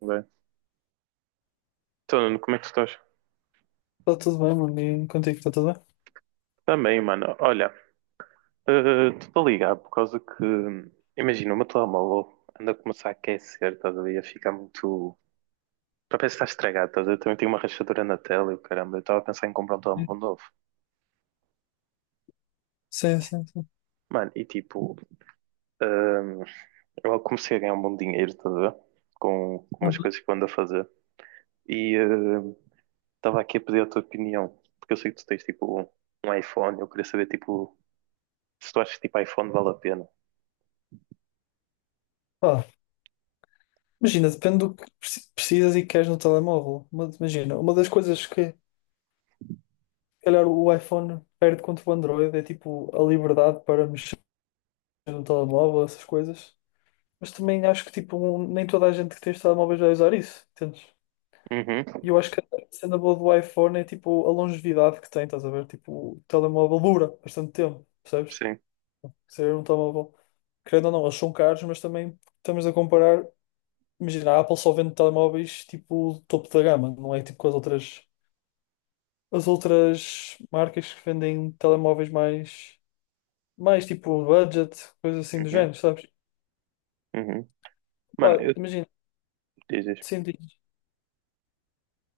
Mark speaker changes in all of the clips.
Speaker 1: Bem. Então, Nuno, como é que tu estás?
Speaker 2: Está tudo bem, mano. E contigo, está tudo
Speaker 1: Também, mano. Olha, estou a ligar por causa que, imagina, o meu telemóvel anda a começar a aquecer, estás a ver? A ficar muito. Para ver se está estragado, estás a ver? Também tenho uma rachadura na tela e o caramba, eu estava a pensar em comprar um telemóvel
Speaker 2: bem?
Speaker 1: novo.
Speaker 2: Sim, sim, sim.
Speaker 1: Mano, e tipo, hum, eu comecei a ganhar um bom dinheiro, estás a ver? Com umas
Speaker 2: Ah,
Speaker 1: coisas que eu ando a fazer. E estava aqui a pedir a tua opinião, porque eu sei que tu tens tipo um iPhone, eu queria saber tipo se tu achas que tipo iPhone vale a pena.
Speaker 2: pá, imagina, depende do que precisas e queres no telemóvel. Mas imagina, uma das coisas que, se calhar, o iPhone perde contra o Android é tipo a liberdade para mexer no telemóvel, essas coisas. Mas também acho que tipo, nem toda a gente que tem os telemóveis vai usar isso, entendes?
Speaker 1: Uhum.
Speaker 2: E eu acho que a cena boa do iPhone é tipo a longevidade que tem, estás a ver? Tipo, o telemóvel dura bastante tempo, percebes?
Speaker 1: Sim.
Speaker 2: Ser um telemóvel. Querendo ou não, eles são caros, mas também estamos a comparar. Imagina, a Apple só vende telemóveis tipo topo da gama, não é tipo com as outras marcas que vendem telemóveis mais tipo budget, coisas assim do
Speaker 1: Uhum,
Speaker 2: género, sabes?
Speaker 1: uhum. Mano,
Speaker 2: Pá,
Speaker 1: eu
Speaker 2: imagina,
Speaker 1: diz, diz.
Speaker 2: sim,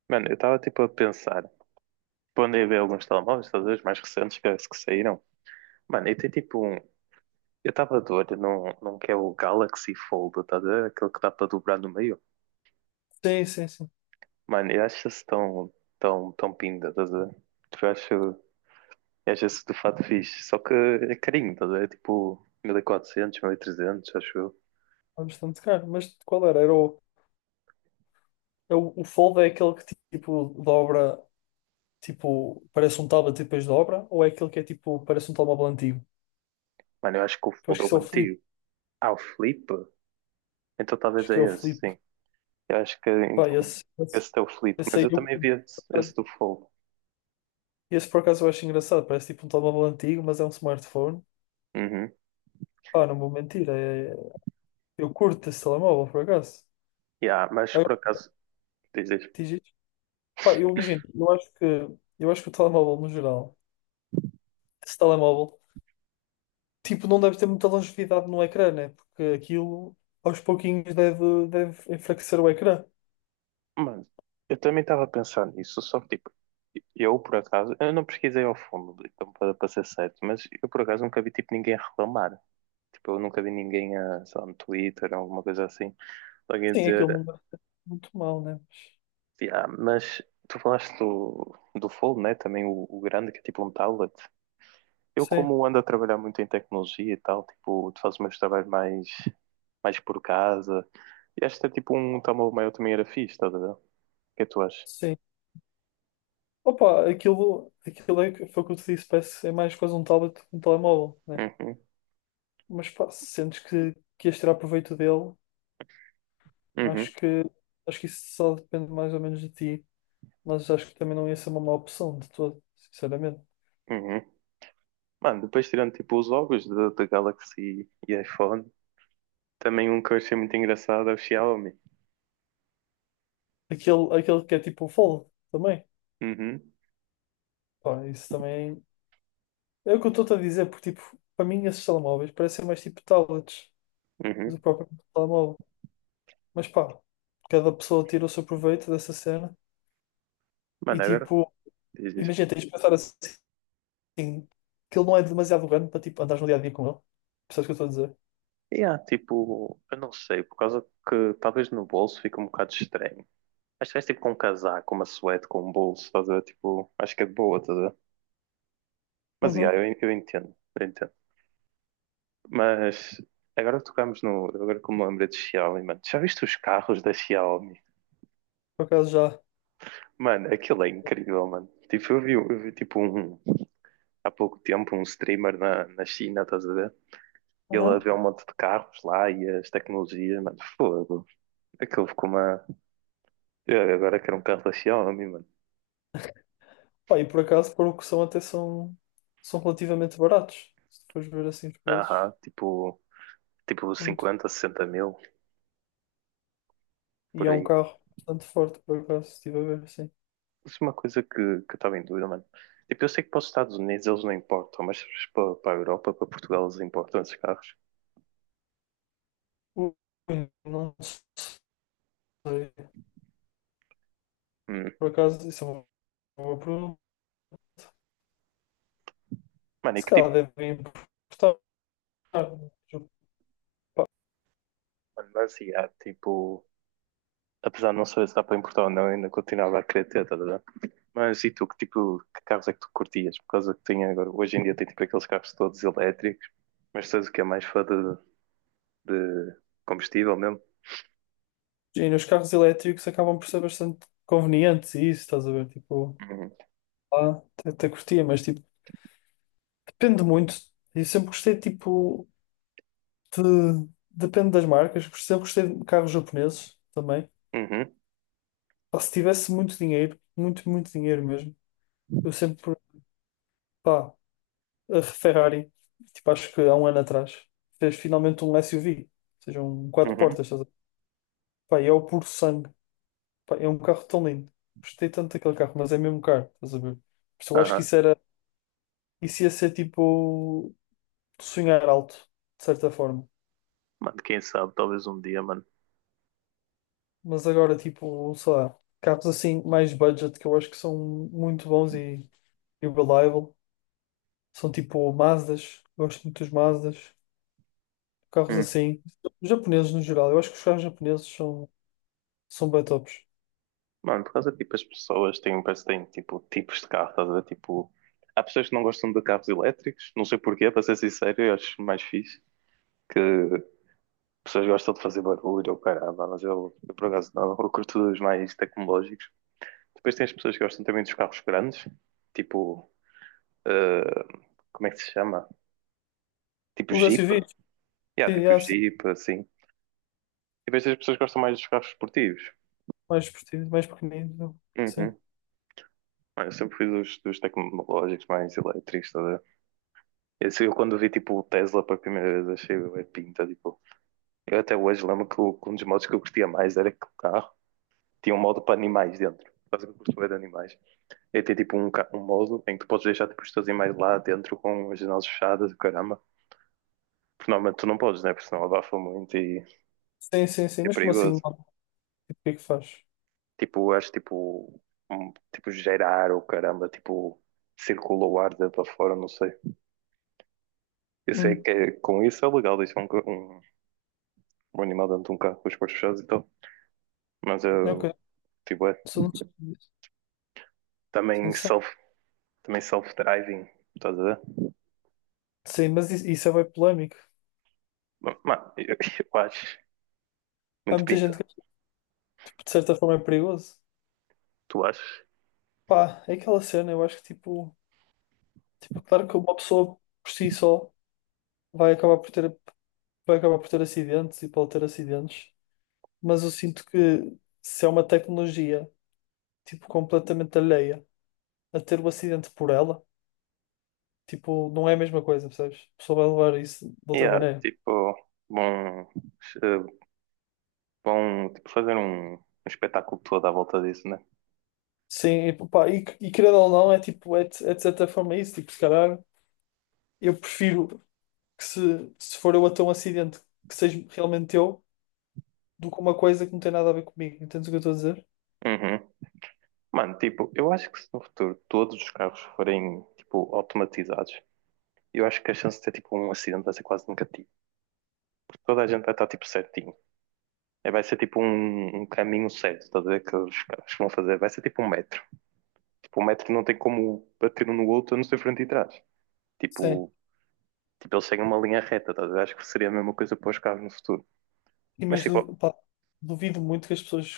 Speaker 1: Mano, eu estava tipo a pensar, tipo, andei a ver alguns telemóveis, estás a ver, os mais recentes que saíram. Mano, eu tenho tipo um. Eu estava de olho num que é o Galaxy Fold, estás a ver? Aquele que dá para dobrar no meio.
Speaker 2: sim, sim, sim,
Speaker 1: Mano, eu acho isso tão, tão, tão pinda, estás a ver? Tipo, eu acho isso de fato fixe. Só que é carinho, estás a ver? É tipo, 1.400, 1.300 acho eu.
Speaker 2: é bastante caro, mas qual era? O Fold é aquele que tipo dobra, tipo, parece um tablet e depois dobra, ou é aquele que é tipo, parece um telemóvel antigo?
Speaker 1: Mano, eu acho que o
Speaker 2: Eu acho
Speaker 1: Fold é
Speaker 2: que isso
Speaker 1: o
Speaker 2: é o Flip,
Speaker 1: antigo. Ah, o Flip? Então talvez
Speaker 2: acho que é o
Speaker 1: é esse,
Speaker 2: Flip,
Speaker 1: sim. Eu acho que
Speaker 2: pá,
Speaker 1: então
Speaker 2: esse, esse,
Speaker 1: esse teu Filipe,
Speaker 2: esse
Speaker 1: mas
Speaker 2: aí
Speaker 1: eu
Speaker 2: eu
Speaker 1: também vi
Speaker 2: curto.
Speaker 1: esse, do Fogo.
Speaker 2: Esse por acaso eu acho engraçado, parece tipo um telemóvel antigo, mas é um smartphone.
Speaker 1: Uhum.
Speaker 2: Pá, não vou mentir, eu curto esse telemóvel por acaso.
Speaker 1: Yeah, mas por
Speaker 2: Agora,
Speaker 1: acaso, diz, diz.
Speaker 2: diz isto. Pá, eu imagino, eu acho que o telemóvel no geral, esse telemóvel, tipo, não deve ter muita longevidade no ecrã, né? Porque aquilo aos pouquinhos deve enfraquecer o ecrã.
Speaker 1: Mano, eu também estava a pensar nisso, só que tipo, eu por acaso, eu não pesquisei ao fundo, então para ser certo, mas eu por acaso nunca vi tipo ninguém a reclamar. Tipo, eu nunca vi ninguém, a, sei lá, no Twitter, alguma coisa assim, alguém a
Speaker 2: Sim, aquilo
Speaker 1: dizer,
Speaker 2: não deve ser muito mal, né?
Speaker 1: yeah, mas tu falaste do Fold, né? Também o grande, que é tipo um tablet. Eu,
Speaker 2: Sim,
Speaker 1: como ando a trabalhar muito em tecnologia e tal, tipo, tu fazes meus trabalhos mais por casa. E acho que é, tipo um tamanho maior também era fixe, estás a ver? O que é que tu achas?
Speaker 2: sim. Opa, aquilo é, foi o que eu te disse, parece é mais quase um tablet que um telemóvel, né?
Speaker 1: Uhum,
Speaker 2: Mas pá, se sentes que ias tirar proveito dele.
Speaker 1: uhum,
Speaker 2: Acho que, acho que isso só depende mais ou menos de ti, mas acho que também não ia ser uma má opção de todo, sinceramente.
Speaker 1: uhum. Mano, depois tirando tipo os logos da Galaxy e iPhone, também um que eu achei muito engraçado é o Xiaomi.
Speaker 2: Aquele que é tipo o Fold também,
Speaker 1: Uhum,
Speaker 2: pá, isso também é o que eu estou-te a dizer, porque tipo, para mim esses telemóveis parecem mais tipo tablets
Speaker 1: uhum.
Speaker 2: do próprio telemóvel, mas pá, cada pessoa tira o seu proveito dessa cena e
Speaker 1: Mano, agora
Speaker 2: tipo,
Speaker 1: diz isso.
Speaker 2: imagina, tens de pensar assim, que ele não é demasiado grande para tipo andares no dia a dia com ele, percebes o que eu estou a dizer?
Speaker 1: E há tipo, eu não sei, por causa que talvez no bolso fica um bocado estranho. Acho que vais tipo com um casaco, uma suéte com um bolso, estás a ver? Tipo, acho que é de boa, estás a ver? Mas yeah,
Speaker 2: Uhum,
Speaker 1: eu entendo, eu entendo. Mas agora que tocamos no. Agora como me lembrei de Xiaomi, mano. Já viste os carros da Xiaomi?
Speaker 2: por acaso já.
Speaker 1: Mano, aquilo é incrível, mano. Tipo, eu vi tipo um, há pouco tempo um streamer na China, estás a ver? Ele a
Speaker 2: Uhum.
Speaker 1: ver um monte de carros lá e as tecnologias, mano, fogo. Aquilo ficou uma. Eu agora quero um carro da Xiaomi, mano.
Speaker 2: Pá, e por acaso, para o que são, até são relativamente baratos. Se tu fores ver assim os preços,
Speaker 1: Aham, tipo,
Speaker 2: são
Speaker 1: 50, 60 mil,
Speaker 2: e
Speaker 1: por
Speaker 2: é um
Speaker 1: aí.
Speaker 2: carro bastante forte, por acaso, se estive a ver assim.
Speaker 1: Isso é uma coisa que eu estava em dúvida, mano. Tipo, eu sei que para os Estados Unidos eles não importam, mas para a Europa, para Portugal, eles importam esses carros.
Speaker 2: Ui, não sei.
Speaker 1: Hum.
Speaker 2: Por acaso, isso é uma boa pergunta.
Speaker 1: Mano, e
Speaker 2: Se
Speaker 1: que
Speaker 2: calhar
Speaker 1: tipo,
Speaker 2: devem importar.
Speaker 1: mano, mas yeah, tipo, apesar de não saber se dá para importar ou não, ainda continuava a querer ter, tá, tá, tá. Mas e tu, que tipo, que carros é que tu curtias? Por causa que tem agora, hoje em dia tem tipo aqueles carros todos elétricos, mas tu és o que é mais fã de combustível mesmo?
Speaker 2: E nos carros elétricos acabam por ser bastante convenientes, e isso, estás a ver? Tipo,
Speaker 1: Uhum,
Speaker 2: lá até curtia, mas tipo, depende muito. Eu sempre gostei, tipo. Depende das marcas. Eu gostei de carros japoneses também.
Speaker 1: uhum,
Speaker 2: Pá, se tivesse muito dinheiro, muito, muito dinheiro mesmo, eu sempre, pá, a Ferrari, tipo, acho que há um ano atrás, fez finalmente um SUV, ou seja, um quatro
Speaker 1: uhum.
Speaker 2: portas. Estás a ver? Pá, e é o puro sangue. Pá, é um carro tão lindo. Gostei tanto daquele carro, mas é mesmo caro, estás a ver? Por isso eu acho que
Speaker 1: Aham.
Speaker 2: isso ia ser tipo sonhar alto, de certa forma.
Speaker 1: Mano, quem sabe, talvez um dia, mano.
Speaker 2: Mas agora, tipo, sei lá, carros assim, mais budget, que eu acho que são muito bons e o Reliable. São tipo Mazdas, gosto muito dos Mazdas, carros
Speaker 1: Hum.
Speaker 2: assim. Os japoneses no geral, eu acho que os carros japoneses são bem tops.
Speaker 1: Mano, por causa, tipo, as pessoas têm, parece que têm, tipo, tipos de carro, estás a ver? Tipo, há pessoas que não gostam de carros elétricos, não sei porquê, para ser sincero, eu acho mais fixe que pessoas gostam de fazer barulho ou caralho, mas eu, por acaso, não, eu curto os mais tecnológicos. Depois tem as pessoas que gostam também dos carros grandes, tipo, eh, como é que se chama? Tipo
Speaker 2: Os
Speaker 1: Jeep?
Speaker 2: SUVs,
Speaker 1: Yeah,
Speaker 2: sim,
Speaker 1: tipo
Speaker 2: há sim,
Speaker 1: Jeep, assim. E depois tem as pessoas que gostam mais dos carros esportivos.
Speaker 2: mais esportivos, mais pequeninos. Não sei.
Speaker 1: Uhum. Mano, eu sempre fui dos tecnológicos mais elétricos, tá? Esse, eu quando vi tipo o Tesla pela primeira vez achei bué pinta, tipo. Eu até hoje lembro que um dos modos que eu curtia mais era que o carro tinha um modo para animais dentro. Quase que eu curto bué de animais. E tem tipo um modo em que tu podes deixar tipo, os teus animais lá dentro com as janelas fechadas, caramba. Porque normalmente tu não podes, né? Porque senão abafa muito e
Speaker 2: Sim, sim, sim,
Speaker 1: é
Speaker 2: mas como assim?
Speaker 1: perigoso.
Speaker 2: Não? Tipo, o que é que faz?
Speaker 1: Tipo, eu acho tipo, um, tipo gerar ou caramba, tipo, circula o ar dentro para fora, não sei. Eu sei
Speaker 2: Hum,
Speaker 1: que com isso é legal deixar um animal dentro de um carro com as portas fechadas e tal. Mas
Speaker 2: ok.
Speaker 1: eu tipo, é
Speaker 2: Isso não sei disso.
Speaker 1: também
Speaker 2: Atenção.
Speaker 1: self, também self-driving, estás a ver?
Speaker 2: Sim, mas isso é bem polémico.
Speaker 1: Mano, eu acho
Speaker 2: Há
Speaker 1: muito
Speaker 2: muita gente
Speaker 1: pinta.
Speaker 2: que tipo, de certa forma é perigoso.
Speaker 1: Tu achas?
Speaker 2: Pá, é aquela cena, eu acho que tipo, claro que uma pessoa por si só vai acabar por ter, vai acabar por ter acidentes e pode ter acidentes. Mas eu sinto que se é uma tecnologia, tipo, completamente alheia a ter o acidente por ela, tipo, não é a mesma coisa, percebes? A pessoa vai levar isso de outra
Speaker 1: Yeah,
Speaker 2: maneira.
Speaker 1: tipo, bom, eh, bom, tipo, fazer um espetáculo todo à volta disso, né?
Speaker 2: Sim, e, pá, e querendo ou não, é tipo, é de certa forma isso, tipo, se calhar eu prefiro que se for eu a ter um acidente que seja realmente eu, do que uma coisa que não tem nada a ver comigo, entendes o que eu estou a dizer?
Speaker 1: Uhum. Mano, tipo, eu acho que se no futuro todos os carros forem, tipo, automatizados, eu acho que a chance de ter, tipo, um acidente vai ser quase negativa. Toda a gente vai estar, tipo, certinho. É, vai ser, tipo, um caminho certo, estás a ver? Que os carros vão fazer. Vai ser, tipo, um metro. O metro não tem como bater um no outro, a não ser frente e trás.
Speaker 2: Sim,
Speaker 1: Tipo, tipo eles seguem uma linha reta, tá? A acho que seria a mesma coisa para os carros no futuro.
Speaker 2: e
Speaker 1: Mas
Speaker 2: mas
Speaker 1: tipo,
Speaker 2: pá, duvido muito que as pessoas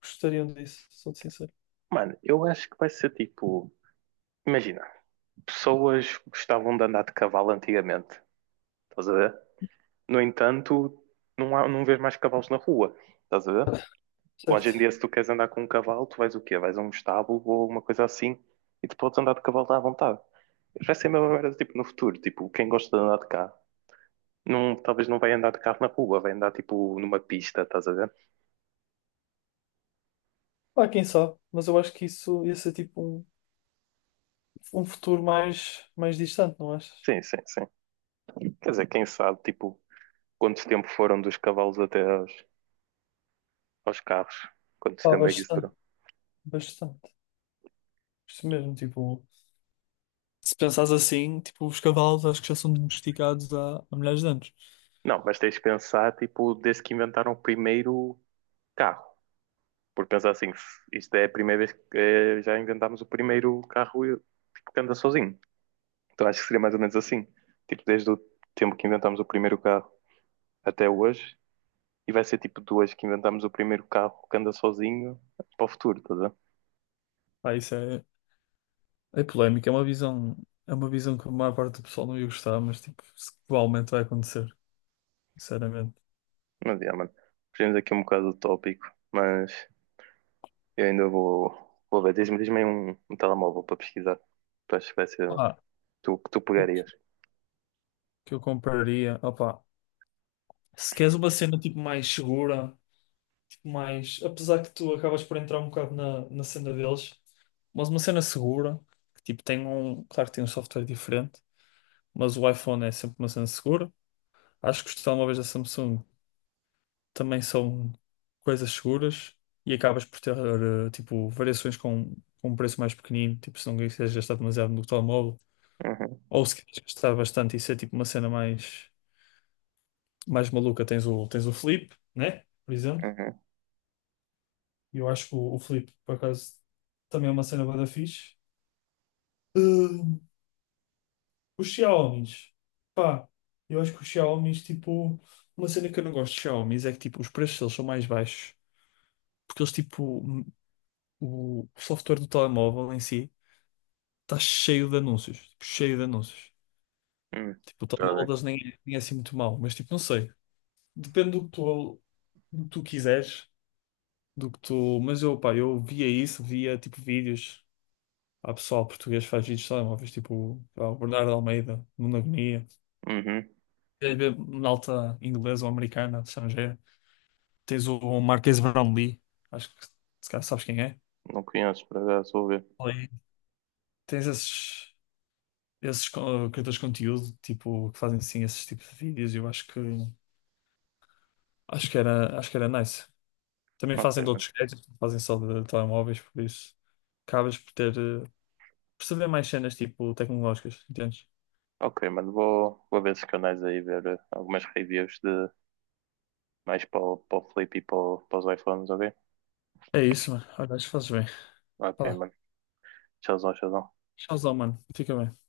Speaker 2: gostariam disso, sou sincero,
Speaker 1: mano, eu acho que vai ser tipo. Imagina, pessoas gostavam de andar de cavalo antigamente, estás a ver? No entanto, não, há, não vês mais cavalos na rua, estás a ver? Hoje
Speaker 2: certo?
Speaker 1: em dia, se tu queres andar com um cavalo, tu vais o quê? Vais a um estábulo ou uma coisa assim e tu podes andar de cavalo à vontade. Vai ser a mesma merda tipo, no futuro. Tipo, quem gosta de andar de carro. Não, talvez não vai andar de carro na rua, vai andar tipo numa pista, estás a ver?
Speaker 2: Pá, quem sabe, mas eu acho que isso ia ser tipo um futuro mais distante, não achas?
Speaker 1: Sim, sim, sim. Quer dizer, quem sabe, tipo, quanto tempo foram dos cavalos até aos carros? Quanto
Speaker 2: Pá,
Speaker 1: tempo é que isso durou?
Speaker 2: bastante, bastante. Isto mesmo, tipo, se pensares assim, tipo, os cavalos acho que já são domesticados há milhares de anos.
Speaker 1: Não, mas tens de pensar, tipo, desde que inventaram o primeiro carro. Porque pensar assim, isto é a primeira vez que já inventámos o primeiro carro tipo, que anda sozinho. Então acho que seria mais ou menos assim. Tipo, desde o tempo que inventámos o primeiro carro até hoje, e vai ser tipo de hoje que inventámos o primeiro carro que anda sozinho para o futuro, estás a ver?
Speaker 2: Pá, isso é polémico, é uma visão que a maior parte do pessoal não ia gostar, mas tipo, provavelmente vai acontecer, sinceramente.
Speaker 1: Mas, yeah, mano, fugimos aqui um bocado do tópico, mas eu ainda vou ver. Diz-me, diz-me aí um telemóvel para pesquisar. Tu achas que vai ser
Speaker 2: Pá,
Speaker 1: tu que tu
Speaker 2: o que
Speaker 1: pegarias?
Speaker 2: que eu compraria, opá, se queres uma cena tipo mais segura. Mas apesar que tu acabas por entrar um bocado na cena deles, mas uma cena segura, que tipo claro que tem um software diferente, mas o iPhone é sempre uma cena segura. Acho que os telemóveis da Samsung também são coisas seguras e acabas por ter tipo variações com um preço mais pequenino, tipo se não quiseres gastar demasiado no telemóvel,
Speaker 1: Uhum,
Speaker 2: ou se queres gastar bastante e ser tipo uma cena mais maluca, tens o Flip, né? Por exemplo.
Speaker 1: uhum,
Speaker 2: E eu acho que o Flip, por acaso, também é uma cena bué da fixe. Ahn, os Xiaomis. Pá, eu acho que os Xiaomis, tipo, uma cena que eu não gosto de Xiaomis é que, tipo, os preços deles são mais baixos. Porque eles, tipo, o software do telemóvel em si está cheio de anúncios. Tipo, cheio de anúncios.
Speaker 1: uhum.
Speaker 2: Tipo, o
Speaker 1: Tá
Speaker 2: telemóvel
Speaker 1: bem.
Speaker 2: deles nem é assim muito mau, mas, tipo, não sei. Depende do que tu quiseres, do que tu. Mas eu, pá, eu via isso, via, tipo, vídeos. Há pessoal português que faz vídeos de telemóveis, tipo, pá, o Bernardo Almeida, Nuno Agonia.
Speaker 1: Uhum.
Speaker 2: Queres ver malta inglesa ou americana, estrangeira? Tens o Marques Brownlee, acho que se calhar sabes quem é.
Speaker 1: Não conheço, por acaso, vou ver.
Speaker 2: Ali Tens esses criadores de conteúdo, tipo, que fazem sim esses tipos de vídeos, eu acho que era nice. Também
Speaker 1: Ok,
Speaker 2: fazem de
Speaker 1: mano.
Speaker 2: outros gadgets, não fazem só de telemóveis, por isso acabas por ter, por saber mais cenas tipo tecnológicas, entendes?
Speaker 1: Ok, mano, vou ver esses canais aí, ver algumas reviews de mais para para o Flip e para os iPhones, ok?
Speaker 2: É isso, mano. Olha, acho que fazes bem.
Speaker 1: Ok,
Speaker 2: Pá,
Speaker 1: mano. Tchauzão, tchauzão.
Speaker 2: tchauzão, mano. Fica bem.